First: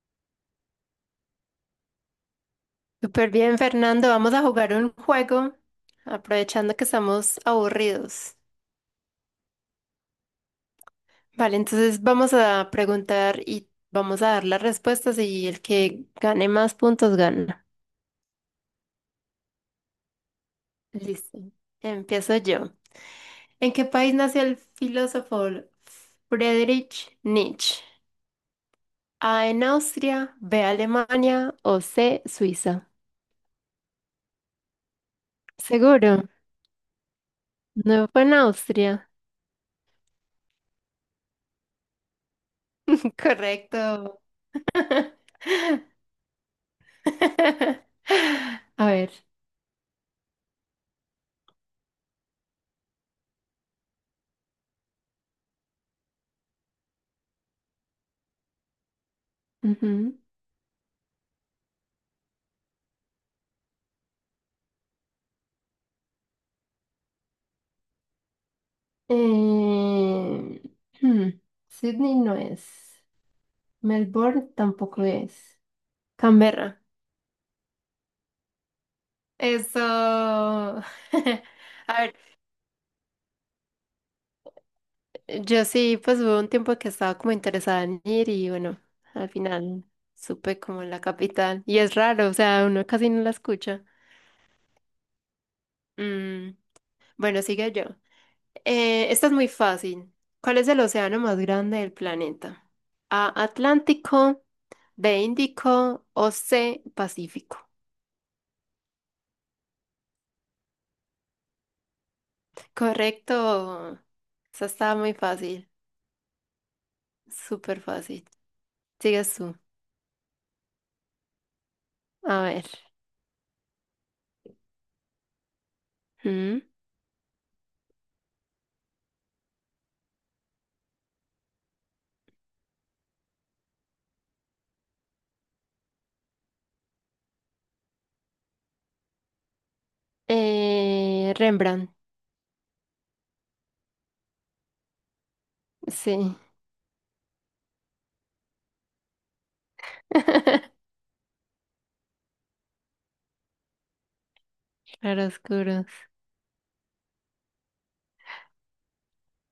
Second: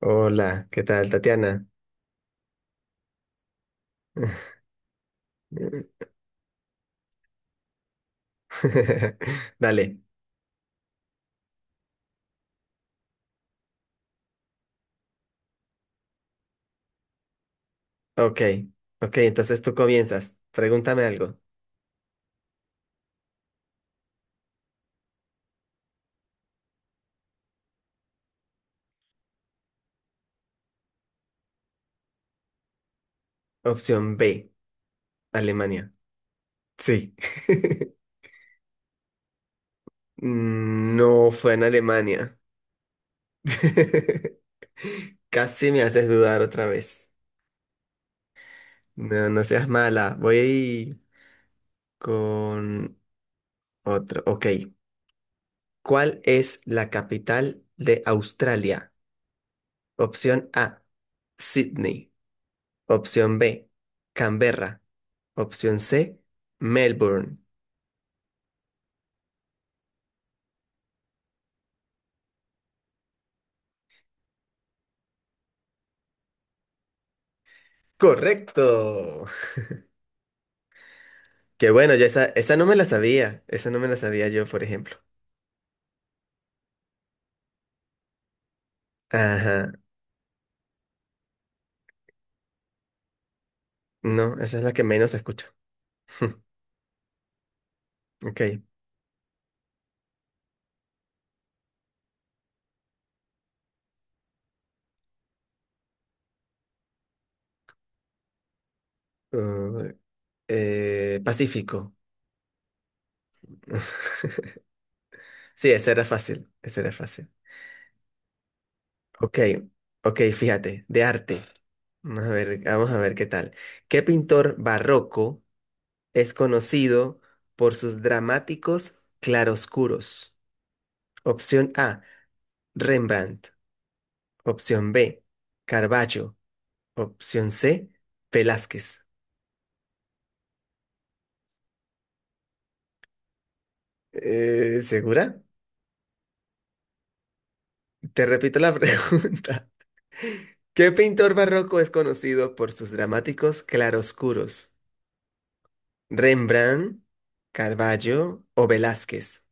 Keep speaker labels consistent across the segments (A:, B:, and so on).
A: Hola, ¿qué tal, Tatiana?
B: Súper bien, Fernando. Vamos a jugar un juego, aprovechando que estamos aburridos.
A: Dale,
B: Vale, entonces vamos a preguntar y vamos a dar las respuestas y el que gane más puntos gana.
A: ok, ok, entonces tú comienzas. Pregúntame algo.
B: Listo. Empiezo yo. ¿En qué país nació el filósofo Friedrich Nietzsche? A, en Austria, B, Alemania o C, Suiza.
A: Opción B, Alemania.
B: ¿Seguro?
A: Sí.
B: No fue en Austria.
A: No fue en Alemania.
B: Correcto.
A: Casi me haces dudar otra vez.
B: A ver.
A: No, no seas mala. Voy con otro. Ok, ¿cuál es la capital de Australia?
B: Ujú.
A: Opción A, Sydney. Opción B, Canberra. Opción C, Melbourne.
B: Eh, hmm, Sydney no es. Melbourne tampoco es. Canberra.
A: Correcto.
B: Eso. A
A: Que bueno, yo
B: ver,
A: esa, esa no me la sabía. Esa no me la sabía yo, por ejemplo.
B: yo sí, pues hubo un tiempo que estaba como interesada en ir y bueno, al
A: Ajá.
B: final supe como la capital. Y es raro, o sea, uno casi no la escucha.
A: No, esa es la que menos escucho.
B: Mm, bueno, sigue yo.
A: Ok.
B: Esta es muy fácil. ¿Cuál es el océano más grande del planeta? A, Atlántico, B, Índico o C, Pacífico.
A: Uh, Pacífico.
B: Correcto. Esa está muy fácil,
A: Sí, esa era fácil. Esa era fácil.
B: súper fácil. Sigues
A: Ok.
B: tú.
A: Ok, fíjate. De arte.
B: A ver.
A: Vamos a ver qué tal. ¿Qué pintor barroco es
B: ¿Mm?
A: conocido por sus dramáticos claroscuros? Opción A, Rembrandt. Opción B, Carballo. Opción C, Velázquez.
B: Rembrandt,
A: ¿Segura?
B: sí.
A: Te repito la pregunta. ¿Qué pintor barroco es conocido por sus dramáticos claroscuros?
B: Claroscuros.
A: ¿Rembrandt, Carballo o Velázquez?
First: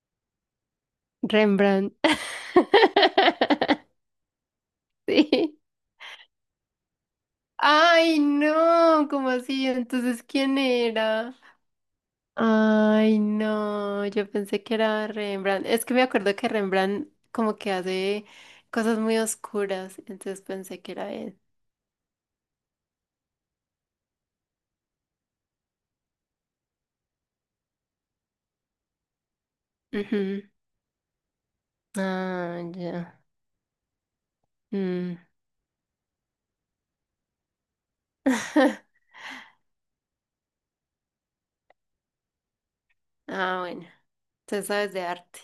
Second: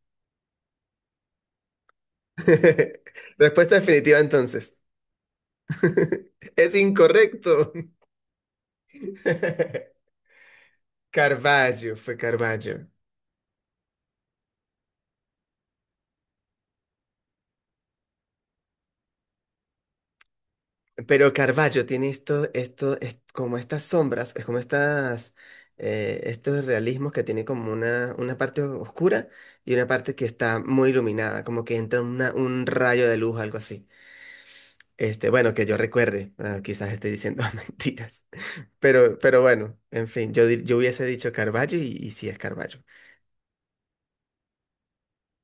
B: Rembrandt.
A: Respuesta definitiva entonces.
B: Sí.
A: Es incorrecto.
B: Ay, no, ¿cómo así? Entonces, ¿quién era?
A: Carballo, fue Carballo.
B: Ay, no, yo pensé que era Rembrandt. Es que me acuerdo que Rembrandt como que hace cosas muy oscuras, entonces pensé que era
A: Pero
B: él.
A: Caravaggio tiene esto, es como estas sombras, es como estas, estos realismos que tiene como una parte oscura y una parte que
B: Ujú.
A: está muy iluminada, como que entra
B: Ah,
A: un rayo de
B: ya.
A: luz, algo así.
B: Mm.
A: Este, bueno, que yo recuerde, ah, quizás esté diciendo mentiras, pero bueno, en fin, yo, yo hubiese dicho Caravaggio y sí es Caravaggio,
B: Ah, bueno, entonces sabes de arte.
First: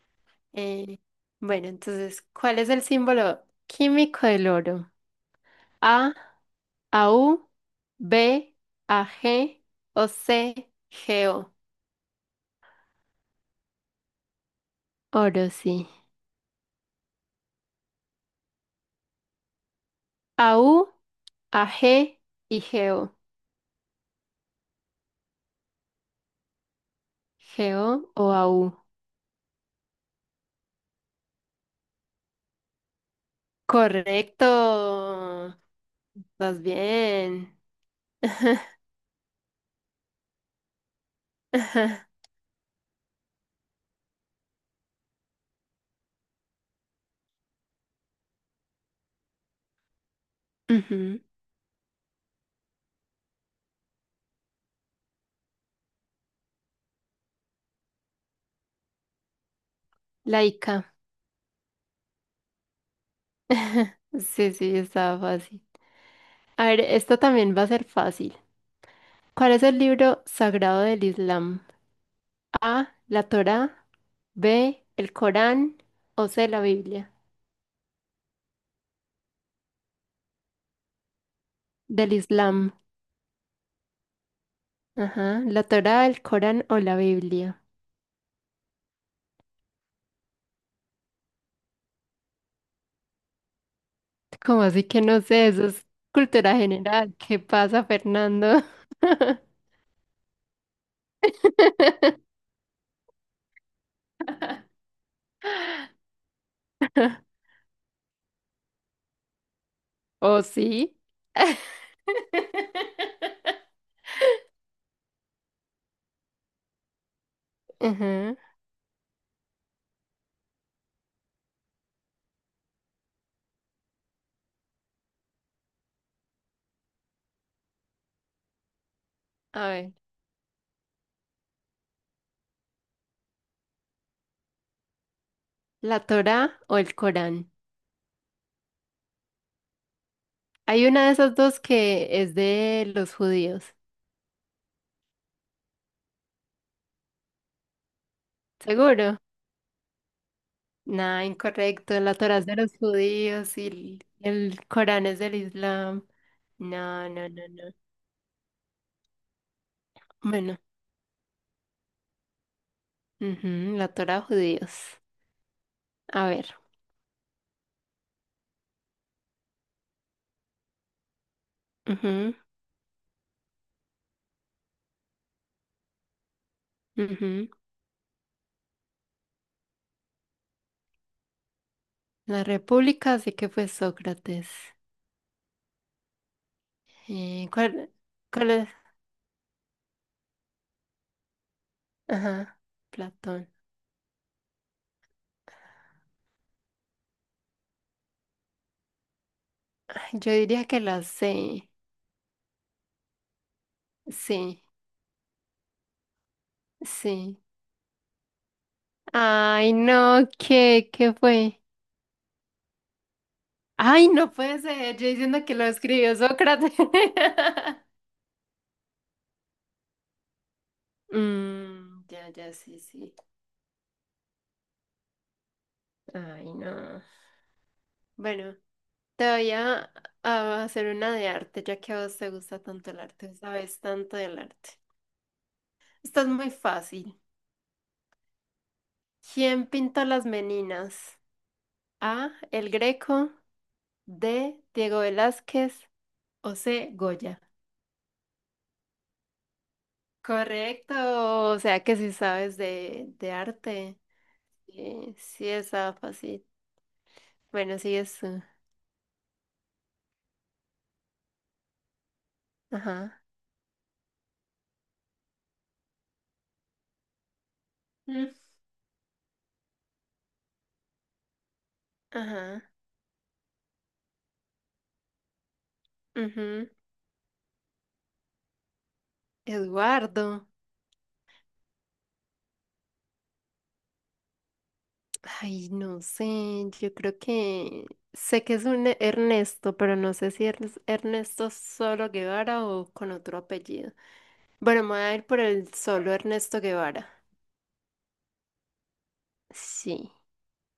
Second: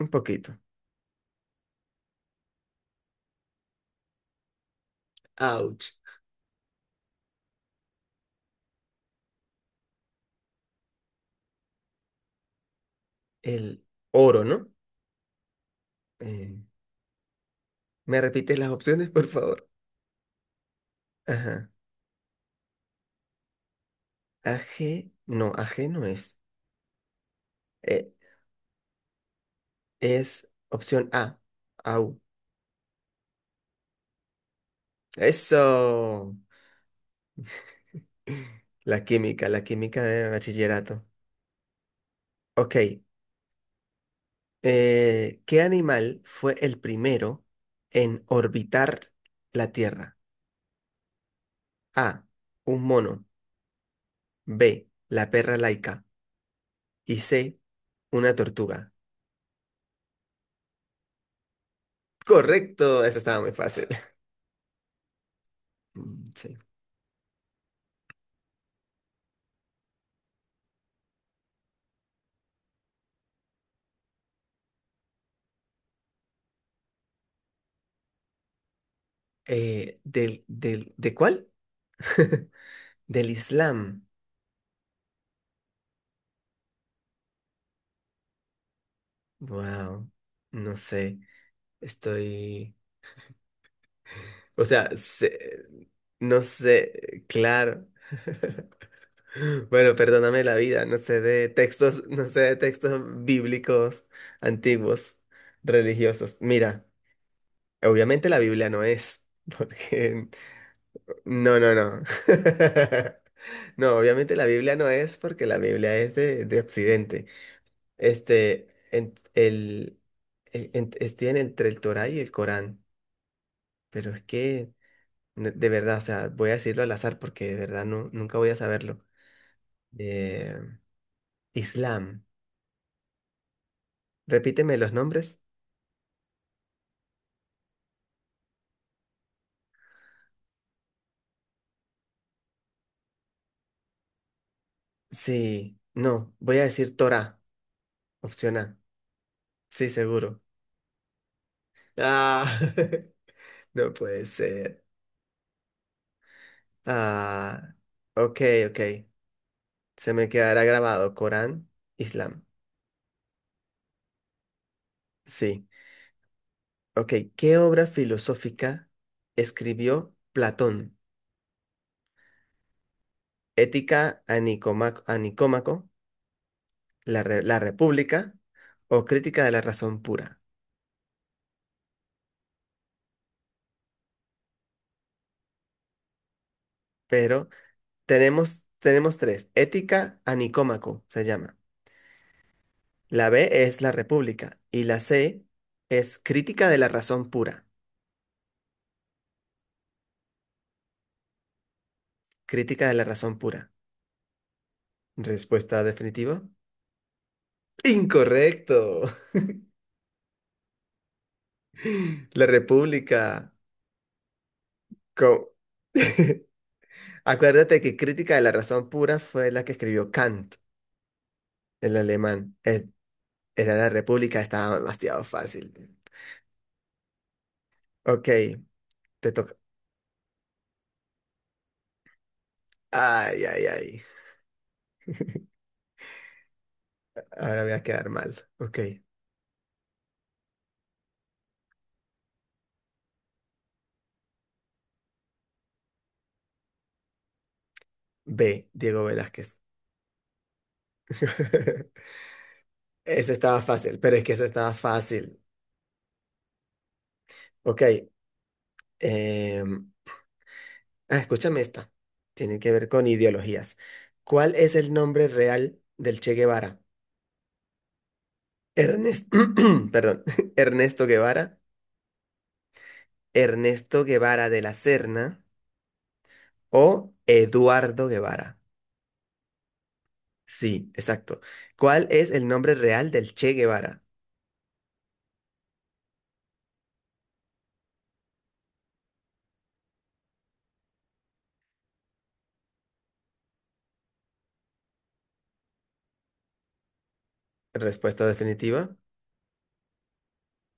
A: un poquito.
B: Eh, bueno, entonces, ¿cuál es el símbolo químico del oro?
A: Ouch,
B: A, AU, B, AG o C, GO.
A: el oro, ¿no?
B: Oro, sí.
A: Eh, ¿Me repites las opciones, por favor?
B: AU,
A: Ajá.
B: AG y GO.
A: Aje no, aje no es.
B: G
A: Eh,
B: o A U.
A: es opción A. Au.
B: Correcto.
A: Eso.
B: Vas bien.
A: La química de bachillerato.
B: Ajá.
A: Ok. ¿Qué animal fue el primero en orbitar la Tierra?
B: Ujú,
A: A. Un mono. B. La perra laica. Y C. Una tortuga.
B: Laica.
A: Correcto. Esa estaba muy fácil.
B: Sí, sí, estaba fácil.
A: Mm, sí.
B: A ver, esto también va a ser fácil. ¿Cuál es el libro sagrado del Islam? A, la Torá, B, el Corán o C, la Biblia.
A: ¿De cuál?
B: Del Islam.
A: Del Islam.
B: Ajá, la Torá, el Corán o la Biblia.
A: Wow. No sé. Estoy.
B: ¿Cómo
A: O
B: así
A: sea,
B: que no sé?
A: se-
B: Eso es
A: no
B: cultura general.
A: sé,
B: ¿Qué pasa,
A: claro.
B: Fernando?
A: Bueno, perdóname la vida, no sé de textos, no sé de textos bíblicos antiguos, religiosos. Mira, obviamente la Biblia no es, porque...
B: ¿O sí?
A: No, no, no. No, obviamente la Biblia no es porque la Biblia es de Occidente.
B: Ajá.
A: Este, estoy en entre el Torá y el Corán, pero es que... No, de verdad, o sea, voy a decirlo al azar porque de verdad no, nunca voy a saberlo.
B: A ver,
A: Eh, Islam. Repíteme los nombres.
B: ¿la Torá o el Corán? Hay una de esas dos que es de los judíos.
A: Sí, no, voy a decir Torah, opción A.
B: ¿Seguro?
A: Sí, seguro.
B: Nah, incorrecto. La Torá es
A: Ah,
B: de los judíos y
A: no
B: el
A: puede
B: el
A: ser.
B: Corán es del Islam. No, no, no,
A: Ah,
B: no.
A: ok, ok. Se me
B: Bueno,
A: quedará grabado Corán, Islam.
B: ujú, la Torá judíos.
A: Sí,
B: A ver.
A: ok. ¿Qué obra filosófica escribió Platón?
B: Ujú,
A: Ética a Nicómaco,
B: ujú.
A: la República o Crítica de la Razón Pura.
B: La República, así que fue Sócrates.
A: Pero
B: Eh, ¿cuál, cuál
A: tenemos,
B: es?
A: tenemos tres. Ética a Nicómaco se llama.
B: Ajá,
A: La B
B: Platón.
A: es la República y la C es Crítica de la Razón Pura.
B: Yo diría que la sé.
A: Crítica de la Razón Pura.
B: Sí,
A: Respuesta definitiva.
B: sí.
A: Incorrecto.
B: Ay, no, ¿ qué fue?
A: La República.
B: Ay, no puede ser. Yo diciendo
A: Co-
B: que lo escribió Sócrates.
A: Acuérdate que Crítica de la Razón Pura fue la que escribió Kant, el
B: Mm, ya, ya,
A: alemán.
B: sí, sí.
A: Era la República, estaba demasiado fácil.
B: Ay, no.
A: Ok,
B: Bueno, te
A: te
B: voy
A: toca.
B: a, a hacer una de arte, ya que a vos te gusta tanto el arte,
A: Ay, ay,
B: sabes
A: ay.
B: tanto del arte. Esto es muy fácil.
A: Ahora voy a quedar mal. Ok.
B: ¿Quién pintó las Meninas? A, El Greco, D, Diego Velázquez, o C, Goya.
A: B, Diego Velázquez.
B: Correcto, o sea que sí sabes
A: Ese
B: de
A: estaba fácil,
B: arte.
A: pero es que eso estaba
B: Sí,
A: fácil.
B: sí estaba fácil. Bueno,
A: Ok.
B: sí es tú.
A: em, escúchame esta. Tiene que ver con
B: Ajá.
A: ideologías. ¿Cuál es el nombre real del Che Guevara?
B: Mm.
A: Ernest, perdón, Ernesto Guevara,
B: Ajá.
A: Ernesto Guevara de la Serna
B: Ujú.
A: o Eduardo Guevara.
B: Eduardo.
A: Sí, exacto. ¿Cuál es el nombre real del Che Guevara?
B: Ay, no sé, yo creo que sé que es un Ernesto, pero no sé si es Ernesto Solo Guevara o con otro apellido. Bueno, me voy a ir por el solo Ernesto Guevara.
A: Respuesta definitiva.
B: Sí.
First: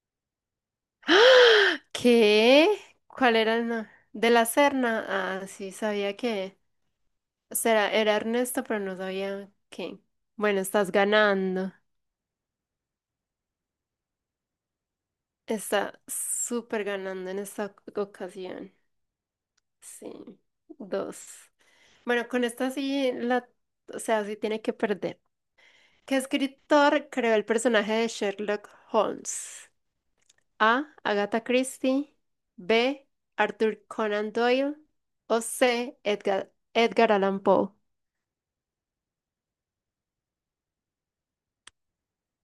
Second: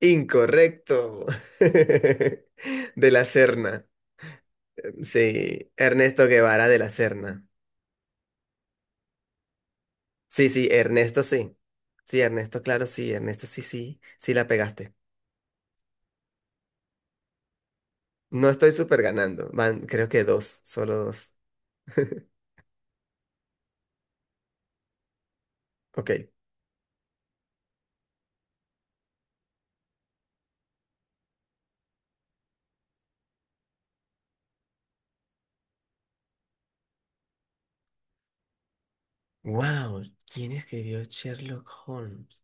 A: Incorrecto.
B: ¡Ah! ¿Qué?
A: De la
B: ¿Cuál era el
A: Serna.
B: ¿de la Serna? Ah,
A: Sí,
B: sí, sabía
A: Ernesto
B: que.
A: Guevara de la Serna.
B: Será, era Ernesto, pero no sabía qué. Bueno, estás
A: Sí.
B: ganando.
A: Sí, Ernesto, claro, sí, Ernesto sí, sí, sí la pegaste.
B: Está súper ganando en esta
A: No estoy
B: ocasión.
A: súper ganando. Van, creo
B: Sí,
A: que dos, solo
B: dos.
A: dos.
B: Bueno, con esta o sea, sí tiene que perder.
A: Ok.
B: ¿Qué escritor creó el personaje de Sherlock Holmes? A, Agatha Christie, B, Arthur Conan Doyle, o C, Edgar Allan Poe.
A: Wow, ¿quién escribió Sherlock Holmes?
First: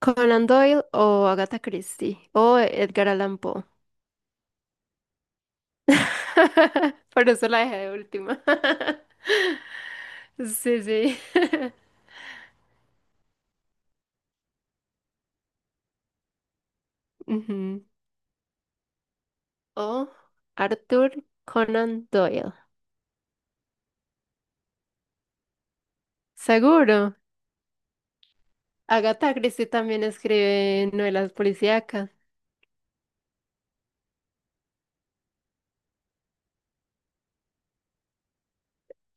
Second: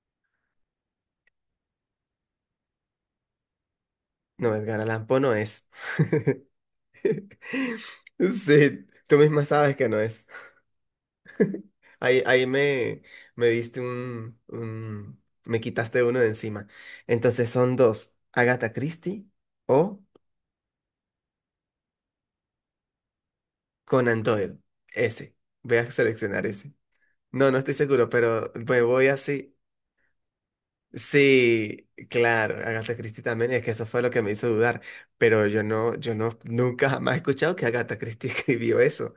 B: Conan Doyle o Agatha Christie o Edgar Allan Poe.
A: No, Edgar Allan Poe no es.
B: Por eso la dejé de última.
A: Sí, tú misma sabes que no es.
B: Sí, sí.
A: Ahí me diste me quitaste uno de encima. Entonces son
B: Ujú.
A: dos. Agatha Christie o
B: O Arthur Conan Doyle.
A: Conan Doyle. Ese. Voy a seleccionar ese.
B: Seguro.
A: No, no estoy seguro, pero me voy
B: Agatha
A: así.
B: Christie también escribe novelas
A: Sí,
B: policíacas.
A: claro, Agatha Christie también, es que eso fue lo que me hizo dudar, pero yo no, nunca jamás he escuchado que Agatha Christie escribió eso.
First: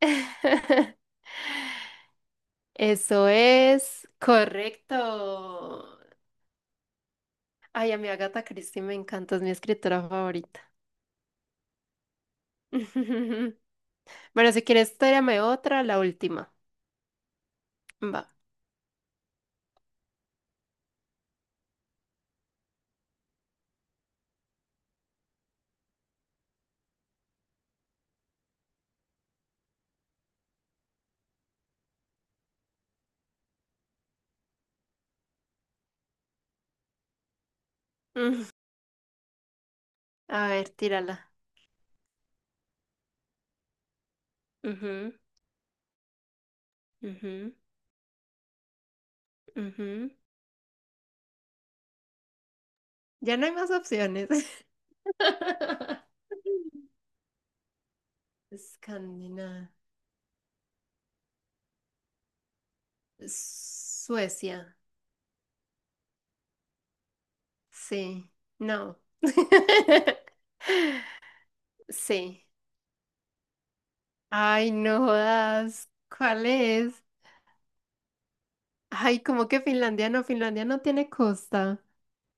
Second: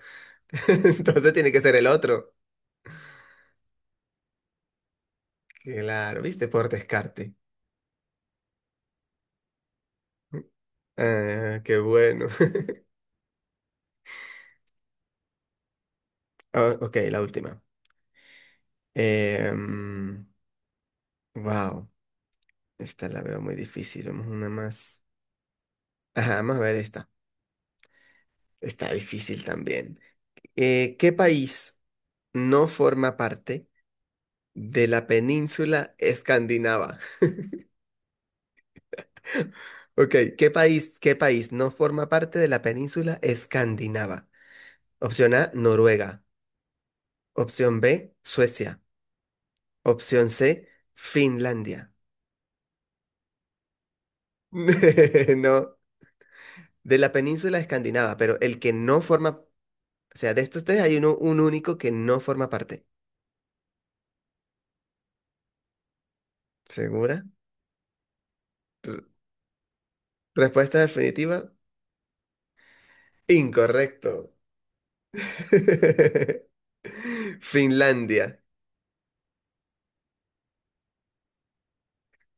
A: Entonces tiene que ser el otro.
B: Eso es correcto.
A: Claro, viste, por descarte.
B: Ay, a mi Agatha Christie me encanta, es mi escritora favorita.
A: Ah, qué bueno.
B: Bueno, si quieres, tírame otra, la última.
A: Ah, ok, la última.
B: Va.
A: Wow, esta la veo muy difícil. Vamos a una más. Ajá, vamos a ver esta. Está difícil también. ¿Qué país no forma parte de la península escandinava? Ok,
B: A ver,
A: ¿qué
B: tírala.
A: país no forma parte de la península escandinava?
B: Ujú.
A: Opción A, Noruega.
B: Ujú,
A: Opción B, Suecia.
B: ujú.
A: Opción C, Finlandia.
B: Ya no hay más opciones.
A: No, de la península escandinava, pero el que no forma.
B: Escandinavia.
A: O sea, de estos tres hay uno, un único que no forma parte.
B: Suecia.
A: ¿Segura?
B: Sí. No.
A: Respuesta definitiva,
B: Sí.
A: incorrecto.
B: Ay, no jodas. ¿Cuál es?
A: Finlandia,
B: Ay, como que Finlandia no? Finlandia no tiene costa.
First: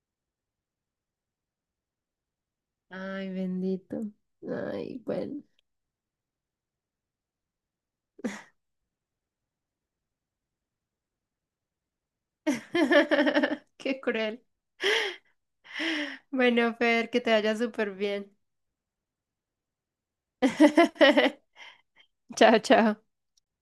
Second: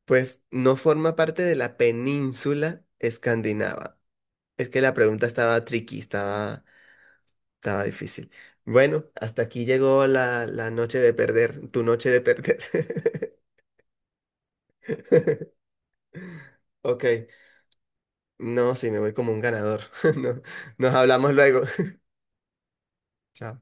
A: pues no forma parte de la península
B: Ay,
A: escandinava.
B: bendito.
A: Es que la
B: Ay,
A: pregunta
B: bueno.
A: estaba tricky, estaba, estaba difícil. Bueno, hasta aquí llegó la noche de perder, tu noche de perder.
B: Qué cruel. Bueno,
A: Ok,
B: Fer, que te vaya súper bien.
A: no, sí, me voy como un ganador. No, nos hablamos luego.
B: Chao, chao.
A: Chao.